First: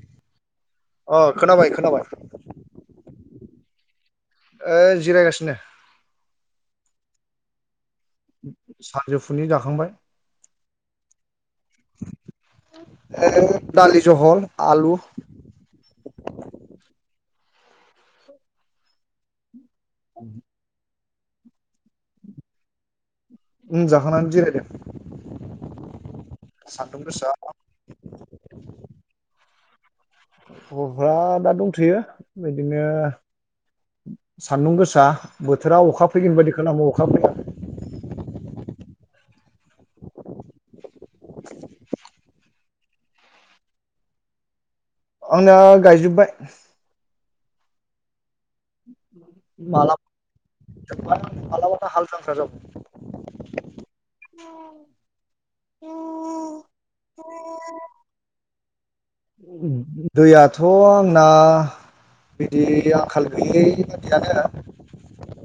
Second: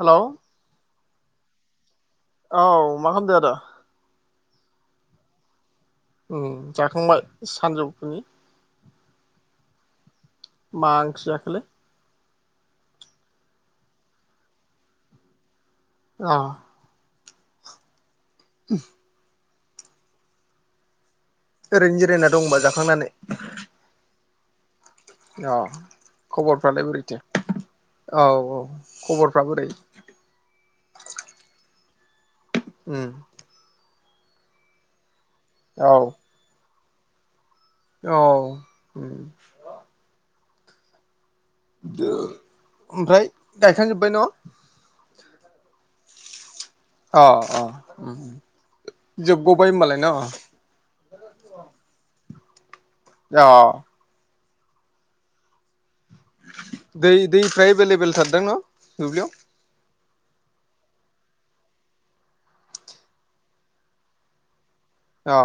हेल'! अ खोनाबाय खोनाबाय। औ मा खामदों आदा? ओ जिरायगासिनो। उम जाखांबाय सानजौ सानजौफुनि जाखांबाय। मा ओंख्रि जाखोलै ए दालि जहल आलु। अ। [unintelligible] [inaudible] ओरैनो जिरायना दंबा जाखांनानै? उम जाखांनानै जिरायदों। अ खबरफ्रालाय सान्दुं बोरैथो गोसा औ औ खबरफ्रा बोरै? खबरफ्रा दा दंथ'यो बिदिनो। उम सान्दुं गोसा बोथोरा औ अखा फैगोन बादि खो नांग' अखा फैया। औ। [unintelligible] ओमफ्राय गायखांजोबबाय न? आंना गायजोबबाय। अ अ। जोबग'बाय माला होमबालाय न अ मालाबानो हाल जांख्रा जाबाय? औ। [unintelligible] दै दैफ्रा एबेलेबेल थारदां न? दुब्लियाव [unintelligible] दैयाथ' आंना बिदि आंखाल गैयै बायदियानो। औ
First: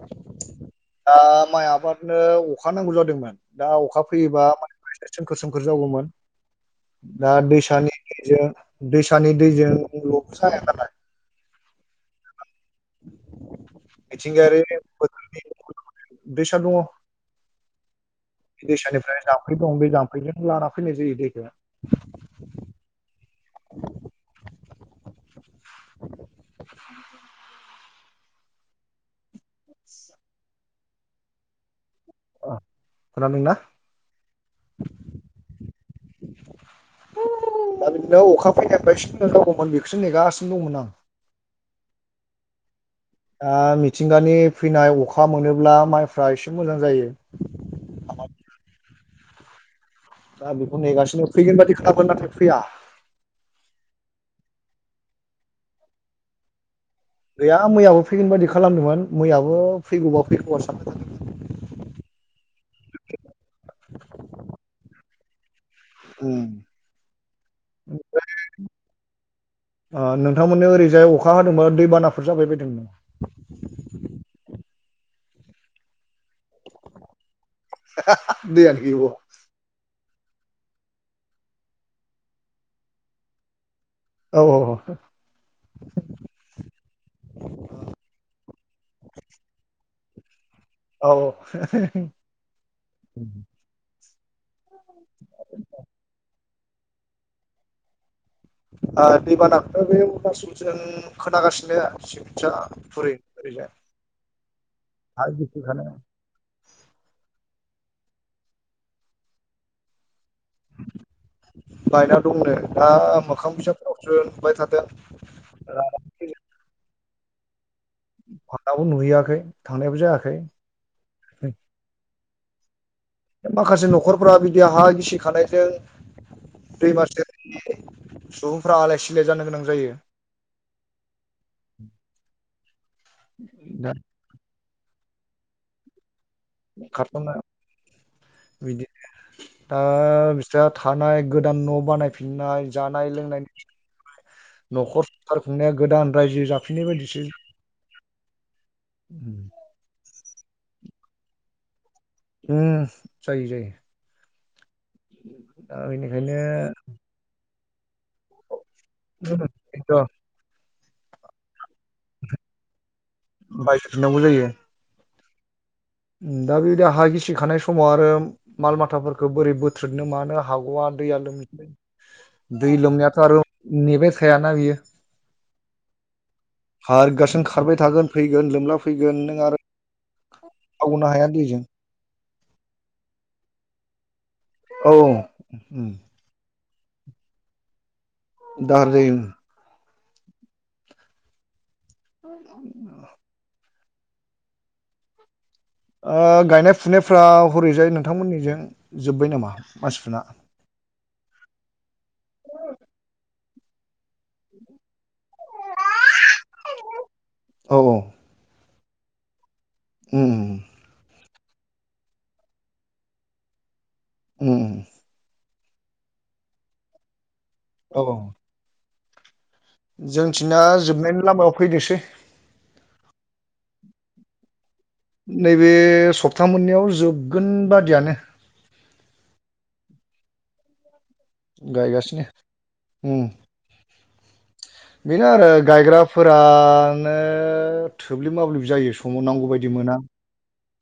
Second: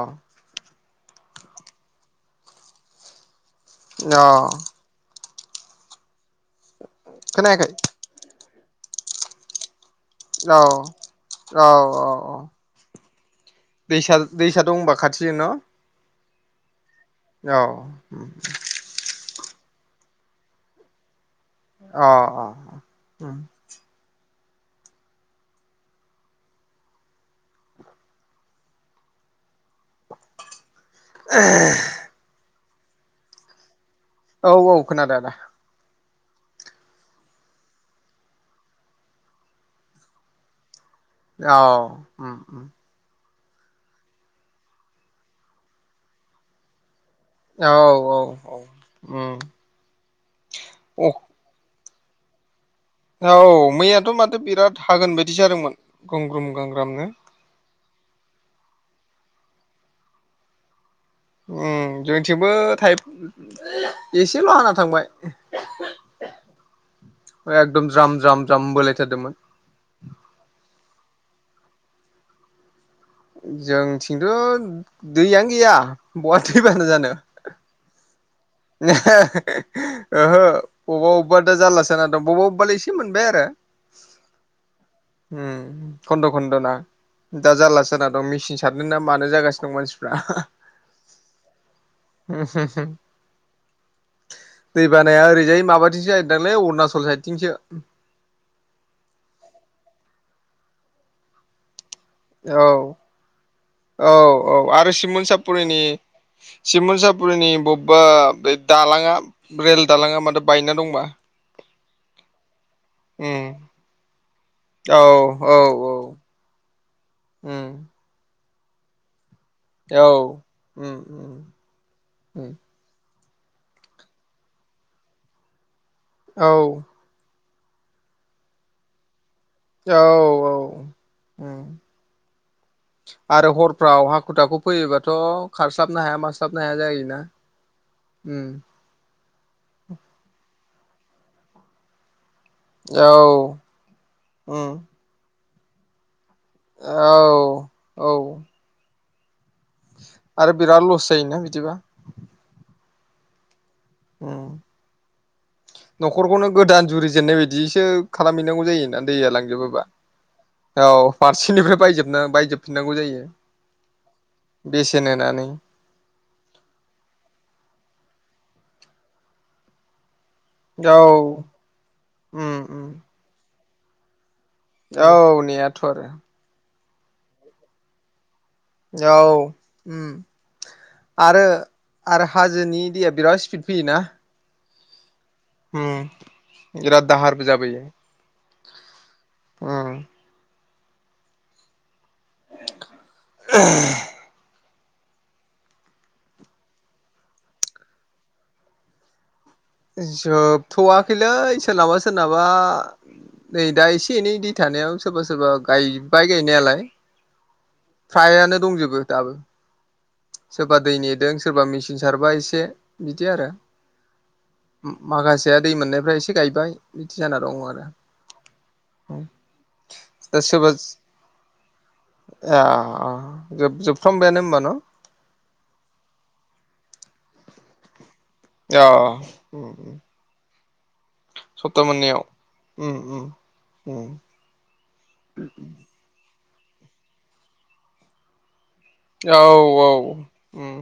दा माइ आबादनो अखा नांगौ जादोंमोन दा अखा अ फैयोबा मान सोमखोर सोमखोर जायोमोन दा खोनायाखै दैसानि दैजों दैसानि दैजों औ औ औ औ दैसा मिथिंगायारि दैसा दं होनबा खाथि बोथोरनि नोंनाव दैसा दङ औ दैसानिफ्राय जाम्फै दं बे जाम्फैजोंनो लाना फैनाय जायो दैखौ अ अ [unintelligible] [inaudible] ओ खोना दोंना औ औ खोना दों आदा दा बिदिनो अखा फैनायफ्राय सि जागौमोन बेखौसो नेगासिनो दंमोन आं औ दा मिथिंगानि फैनाय अखा मोनोब्ला माइफ्रा एसे मोजां जायो औ औ औ उम दा बेखौ नेगासिनो फैगोन बादि खागोन नाथाय फैया औ मैयाथ' माथो बिराद हागोन बायदि जादोंमोन गंग्रोम ग्र गैया मैयाबो फैगोन बायदि खालामदोंमोन मैयाबो फैगौबा फैगौआ सानदों उम जोंथिंबो थाय एसेल' हाना थांबाय औ एकदम ज्राम ज्राम ज्राम बोलायथारदोंमोन ओ नोंथांमोननो ओरैजाय अखा अखा होदोंमोन दैबानाफोर जाबाय बायदोंमोन जोंनि थिंथ' दैयानो गैया बहा दै बाना जानो [unintelligible] दैयानो ओहो बबेबा अबेबा दा जारलासो जाना दं बबेबा बबेबा दा एसे मोनबाय आरो औ औ औ उम खन्द' खन्द' ना दा जारला जाना दं मेसिन सारदों ना मानो जागासिनो दं मानसिफ्रा औ औ दै बानाया ओरैजाय माबाथिंसो जाहैदांलै अरुणचल साइदथिंसो आ दैबानाखौथ' बे अरुनाचलजों खोनागासिनो औ [unintelligible] औ औ आरो हा सिमोनपुरिनि गिसिखानाय सिमोन सापुरिनि बब बा दालाङा रेल दालाङा माथो बायना दंबा बायना दंनो दा उम मोखां बिजाबफोरावसो नुबाय थादों औ औ औ उम आं दाबो नुहैयाखै थांनायबो औ जायाखै उम माखासे न'खरफ्रा बिदि हा गिसि खानायजों औ दैमासेर सुबुंफ्रा आलाय सिलाय जानो गोनां जायो औ औ उम आरो दा हरफ्राव हाखु दाखु फैयोबाथ' खारस्लाबनो हाया मास्लाब स्लाब नो हाया जायो ना खारथ'ना ओम बिदि दा बिस्रा थानाय गोदान न' बानाय फिननाय औ जानाय लोंनायनि उम न'खर सार खुंनाया गोदान रायजो जाफिननाय औ बायदिसो औ आरो बिराद लस जायोना बिदिबा उम जायो जायो उम दा बेनिखायनो न'खरखौनो गोदान जुरिजेननाय बायदियैसो खालामहैनांगौ जायोना दैया लांजोबोबा बेनोथ' औ फारसेनिफ्राय बायजोब बायजोबफिननांगौ जायो बायजोफिननांगौ जायो बेसेन होनानै दा बेबायदि हा गिसिखानाय समाव आरो माल माथाफोरखौ बोरै बोथ्रोनो मानो हाग'आ औ दैया उम दै उम लोमनायाथ' आरो नेबाय था औ नेयाथ' आरो। खारगासिनो खारबाय थागोन फै औ उम। थावनो हाया आरो दैजों आरो हाजोनि दैया बिराद स्पिड फैयोना औ उम बिराद दाहारबो जाबोयो दाहार जायो उम। उम [unintelligible] [unintelligible] ओ गायनाय फुनायफ्रा हरैजाय नोंथांमोननिजों जोब्बाय नामा? मानसिफोरना जोबथ'वाखैलै सोरनाबा सोरनाबा नै दा एसे से एनै दै थानायाव सोरबा सोरबा गायबाय गायनायालाय औ औ फ्रायानो दंजोबो दाबो उम सोरबा दैनि दों सोरबा मेशिन सारबाय एसे इदि आरो उम उम माखासे फिसाया दै मोननायफ्रा एसे गायबाय बिदि जाना दं आरो औ दा जोंथिना सोरबा जोबनायनि लामायाव फैदोसै [inaudible] ए अ अ जोब जोबफ्रामबायानो होमबा न'? नैबे सप्ता मोननैयाव जोबगोन बादियानो अ सप्ता मोननैयाव गायगासिनो उम उम बेनो आरो गायग्राफोर फ्रानो थोब्लिब माब्लिब जायो समाव औ नांगौ बायदि औ मोना उम।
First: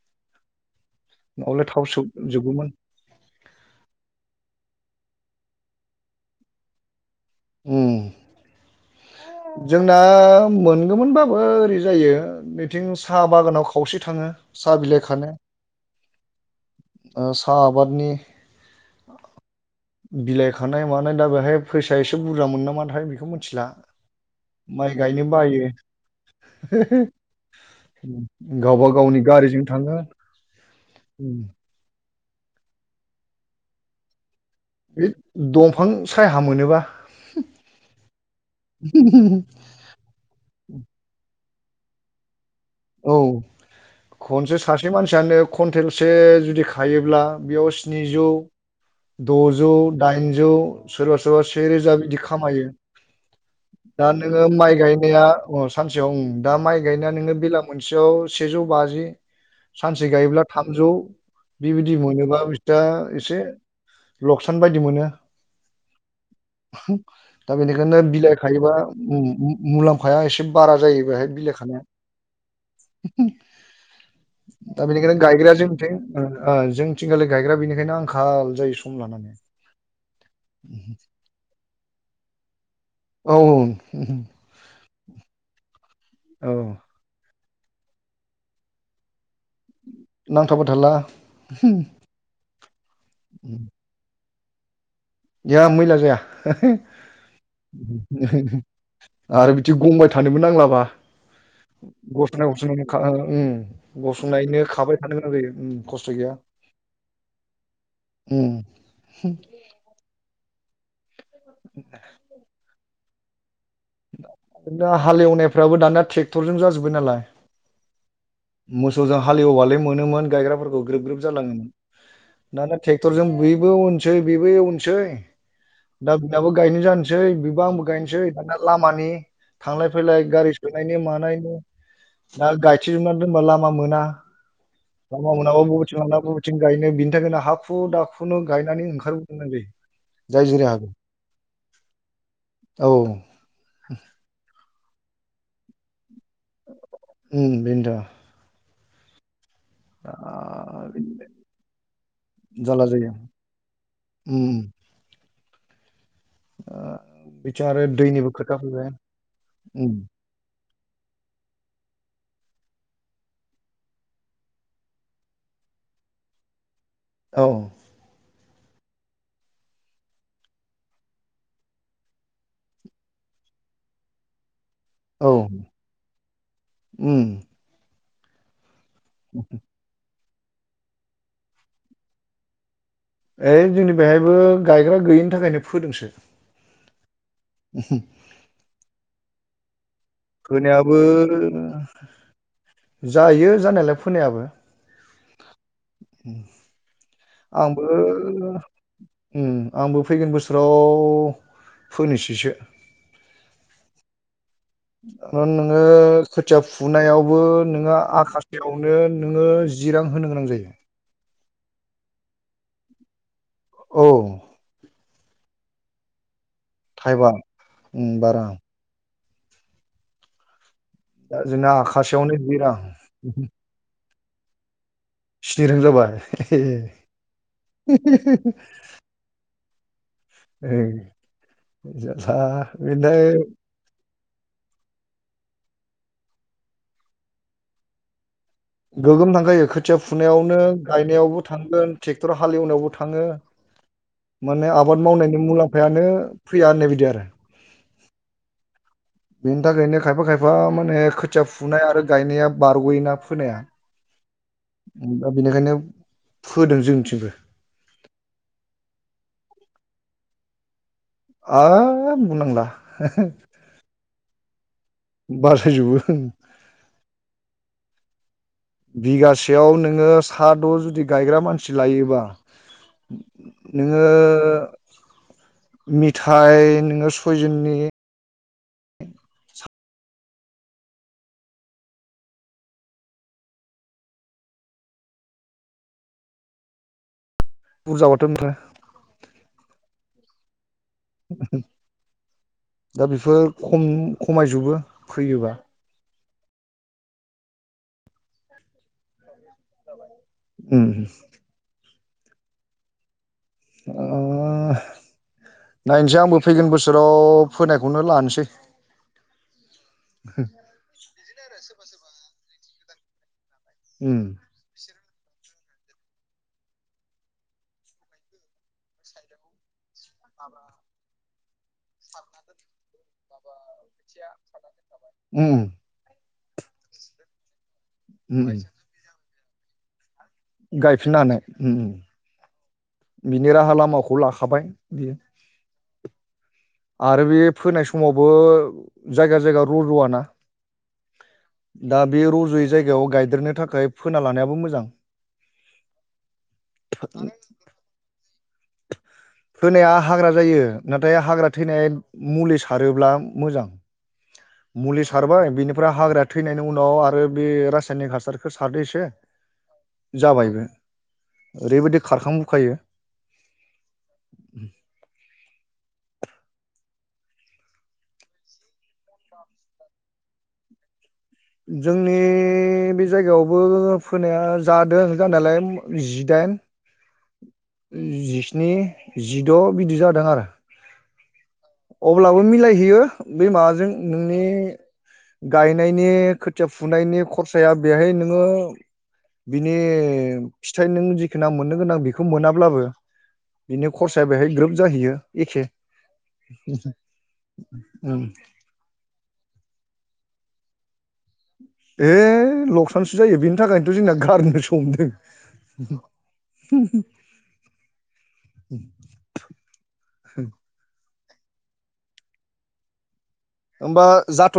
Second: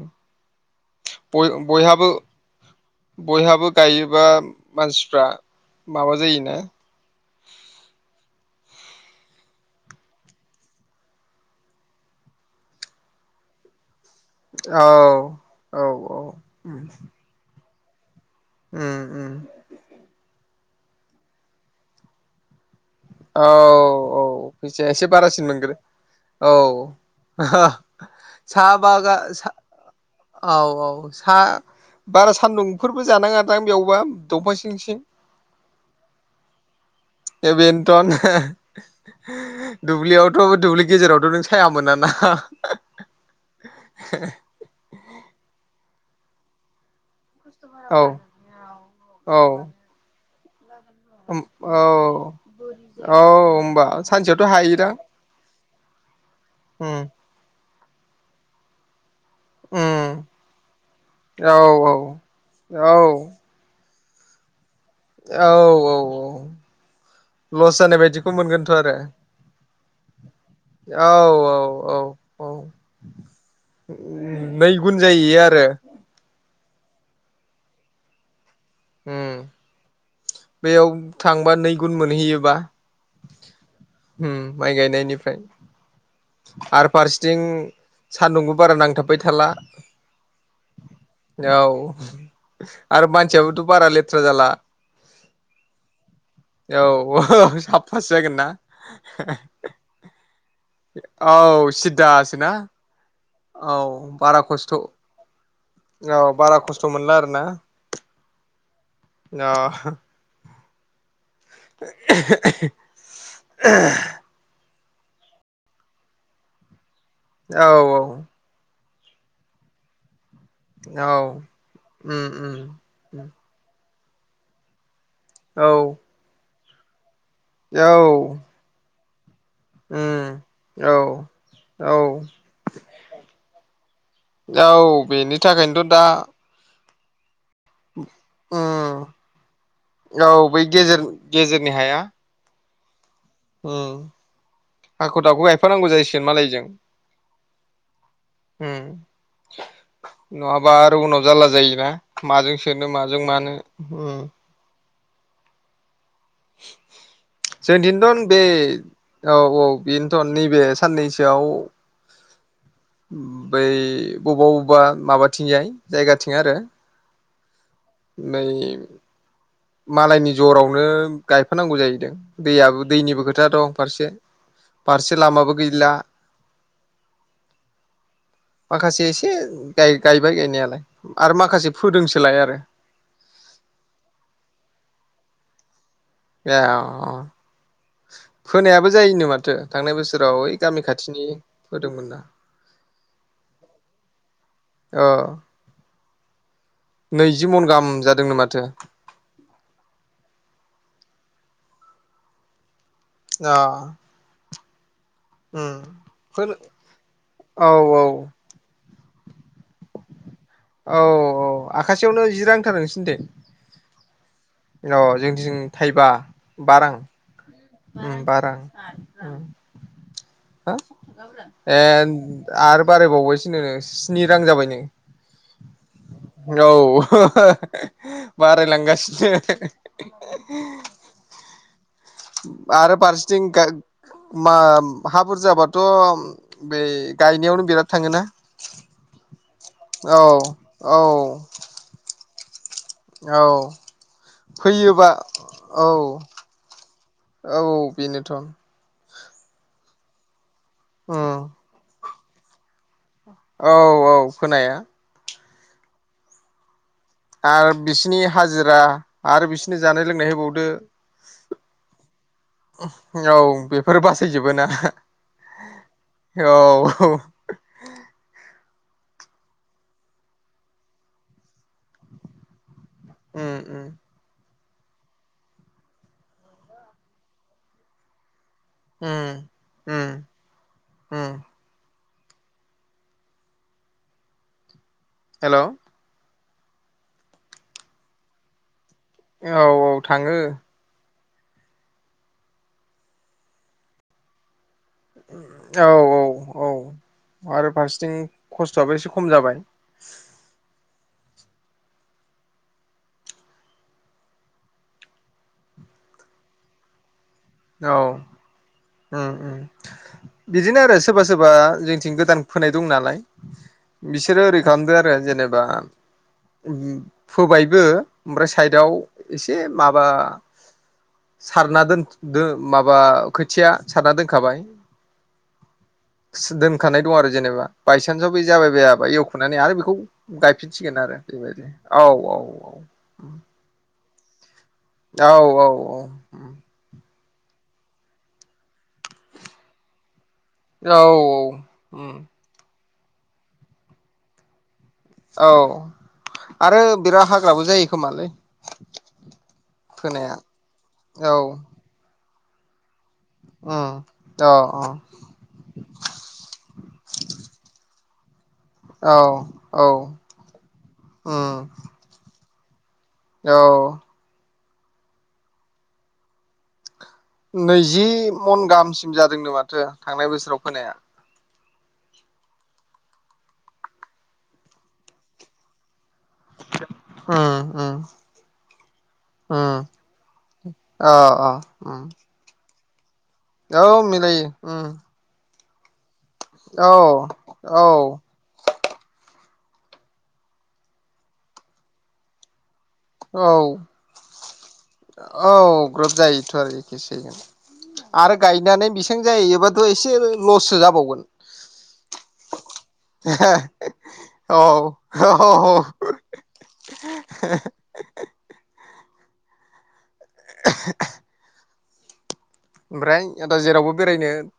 बय नङाब्ला थाब बयहाबो जोबगौमोन बयहाबो गायोबा मानसि फ्रा माबा जायोना उम। जोंना मोनगौमोनबाबो ओरै जायो बिथिं साहा बागानाव खावसे थाङो साहा औ बिलाइ खानो औ औ उम साहा आबादनि उम उम बिलाइ खानाय मानाय दा बेहाय फैसाया एसे बुरजा मोनो नामाथाय बेखौ मिथिला फैसे माइ एसे गायनो बारसिन बायो मोनगोन औ सा गावबा बागा गावनि सा गारिजों थाङो औ औ उम सा बारा सान्दुंफोरबो जानाङादां बेयावबा दंफां सिं सिं बे दंफां साया मोनोबा थ दुब्लियावथ' दुब्लि गेजेरावथ' नों साया मोना ना औ खनसे सासे मानसियानो कुवेन्टेलसे जुदि खायोब्ला बेयाव औ स्निजौ औ द'जौ दाइनजौ सोरबा सोरबा से औ रोजा बिदि खामायो औ होमबा दा नोङो सानसेयावथ' माइ हायोदां गायनाया सानसेयाव ओं दा माइ उम गायनाया नोङो बेला मोनसेयाव सेजौ बाजि सानसे उम गायोब्ला थामजौ औ बिबायदि औ मोनोबा बिस्रा औ एसे लकसान बायदि मोनो औ औ औ दा लस जानाय बेनिखायनो बायदिखौ बिलाइ खायोबा मोनगोनथ' आरो मु-मु-मुलाम्फाया एसे बारा जायो औ बेहाय बिलाइ खानाया औ औ नै दा गुन बेनिखायनो जाहैयो गायग्राया आरो जोंनिथिं जों थिं जोलै गायग्रा बेनिखायनो आंखाल जायो। सम लानानै उम्म बेयाव थांबा नै गुन मोनहैयोबा औ उम माइ गायनायनिफ्राय औ आरो फारसेथिं सान्दुंबो बारा नांथाबबाय थ थाला नांथाबबाय थाला औ आरो मानसियाबोथ बारा लेथ्रा जाला जाया मैला जाया औ साफासो जागोन ना आरो बिदि गंबाय थानोबो नांला औ [unintelligible] सिदासोना उम औ बारा गसंनायनो खस्थ' खाबाय थानो गोनां जायो उम खस्थ औ गैया बारा खस्थ' मोनला आरो ना ओम [inaudible] [inaudible] [inaudible] हालेवनायफ्राबो दाना टेक्टरजों जाजोबबाय नालाय औ औ मोसौजों हालेवबालाय मोनोमोन गायग्राफोरखौ ग्रोब औ ग्रोब जालाङोमोन उम दाना उम ट्रेक्टरजों बेबो उनसै बेबो एवनसै औ औ दा बिनाबो गायनो जानोसै बिबो आंबो गायनोसै दाना लामानि थांलाय फैलाय उम गारि औ सोनायनि मानायनि औ ना गायथेजोबनानै दोनबा लामा मोना औ लामा बेनि मोनाबा थाखायनोथ' बबेथिं दा लांना बबेथिं गायनो बिनि थाखायनो हाखु दाखु खुनु गायनानै उम ओंखारबोनो गोनां औ जायो जाय बै जिराय हागो गेजेर औ ओ हाखु दाखु गायफानांगौ जायोस उम्म बेन्थ उम नङाबा आरो उनाव जारला जायोना माजों जारला सोनो जायो माजों मानो उ उम ओ बिथिं आरो जोंदिथन दैनिबो बे खोथा फैबाय औ औ उम बेनोथन नैबे साननैसोआव बै बबबा बबबा माबाथिंजाय जायगाथिं आरो औ नै मालायनि जरावनो गायफानांगौ जाहैदों दैयाबो दैनिबो खोथा दं फारसे फारसे औ लामाबो गैला उम माखासे एसे गाय गायबाय गायनायालाय आरो माखासे फोदोंसोलाय आरो ओइ जोंनि बेहायबो गायग्रा गैयिनि थाखायनो फोदोंसो ए अ फोनायाबो जायोनो माथो थांनाय बोसोराव ओइ गामि फोनायाबो खाथिनि फोदोंमोन ना जायो जानायलाय फोनायाबो अ नैजि मन आंबो गाहाम जादोंनो माथो उ आंबो फैगोन बोसोराव फोनोसैसो अ उम नोङो फोनो खोथिया फुनायावबो औ नोङो औ आखासेयाव नो नोङो जि रां होनो गोनां जायो औ औ आखासेयावनो जि रांथार नोंसिनिथिं औ अ जोंनिथिं थाइबा बा रां थाइबा उम बा रां हा दा जोंना ए आखासेयावनो जि रां आरो बारायबावबायसोनो स्नि रां जाबायनो स्नि रां जाबाय औ बाराय लांगासिनो जारला आरो बेनिफ्राय फारसिथिं गा मा हा बुरजाबाथ बे गायनायावनो बिराद थाङोना गोगोम थांखायो खोथिया औ फुनायावनो औ गायनायावबो थांगोन ट्रेक्टर हालेवनायावबो थाङो औ माने आबाद फैयोबा मावनायनि मुलाम्फायानो औ फैया होननाय बायदि आरो औ बेनोथ बेनि थाखायनो खायफा खायफा माने खोथिया फुनाय आरो गायनाया बारग'यो ना औ-औ फोनाया दा बेनिखायनो फोदों जोंनिथि आरो बिसिनि हाजिरा आरो बिसिनि जानाय लोंनाय होबावदो आ बुंनांला औ बेफोर बासायजोबोना बासायजोबो ओम [inaudible] बिगासेयाव नोङो सा द' जुदि गायग्रा मानसि लायोबा उम उम नोङो मिथाइ नोङो सयजननि ओम-ओम-ओम हेल' बुरजाबाथो मोनो औ-औ थाङो दा बेफोर खम खमायजोबो फैयोबा औ-औ औ आरो फारसेथिं खस्थ'आबो एसे खम जाबाय ओम ओ नायनोसै आंबो फैगोन बोसोराव औ फोनायखौनो लानोसै ओम ओम बिदिनो आरो सोरबा सोरबा जोंनिथिं गोदान फोनाय दं नालाय उम बिसोरो ओरै खालामदो आरो जेनेबा फोबायबो ओमफ्राय साइदआव एसे माबा सारना दोन माबा खोथिया सारना दोनखाबाय ओम दोनखानाय दं आरो जेनेबा बायसेनसआव उम बे जाबाय बायाबा एवख'नानै आरो बेखौ गायफिनसिगोन आरो गायफिननो हानाय बेबायदि उम उम औ-औ-औ खौ लाखाबाय बियो औ-औ-औ ओम आरो बे फोनाय समावबो जायगा जायगा रजवाना औ-औ दा बे रज'यै जायगायाव गायदेरनो थाखाय फोना लानायाबो मोजां औ आरो बिराद हाग्राबो जायो खोमालै फोनाया हाग्रा जायो नाथाय औ हाग्रा थैनाय मुलि सारोब्ला मोजां अ अ मुलि सारबाय बेनिफ्राय हाग्राया थैनायनि उनाव आरो बे रासायनिक हास बेखौ सारदो एसे औ जाबायबो ओरैबायदि खारखांबोखायो औ [inaudible] नैजि मन गाहामसिम जादोंनो माथो थांनाय बोसोराव फोनाया जोंनि बे जायगायावबो फोनाया जादों जानायालाय जिदाइन उम उम जिस्नि जिद' उम बिदि जादों आरो अ अ उम अब्लाबो मिलायहैयो बे माबाजों औ नोंनि मिलायो उम गायनायनि खोथिया औ फुनायनि खरसाया औ बेहाय नोङो बिनि फिथाइ नों जिखोना मोननो गोनां बेखौ मोनाब्लाबो बिनि खरसाया बेहाय ग्रोब जाहैयो औ-औ एखे ग्रोब जायोथ' एसे उम आरो गायनानै बेसां जाहैबाथ' एसे लससो जाबावगोन ए लकसोनसो जायो बेनि थाखायनोथ' जोंना औ गारनोसो हमदों औ [inaudible] [unintelligible] ओमफ्राय आदा जेरावबो होमबा बेरायनो जाथ'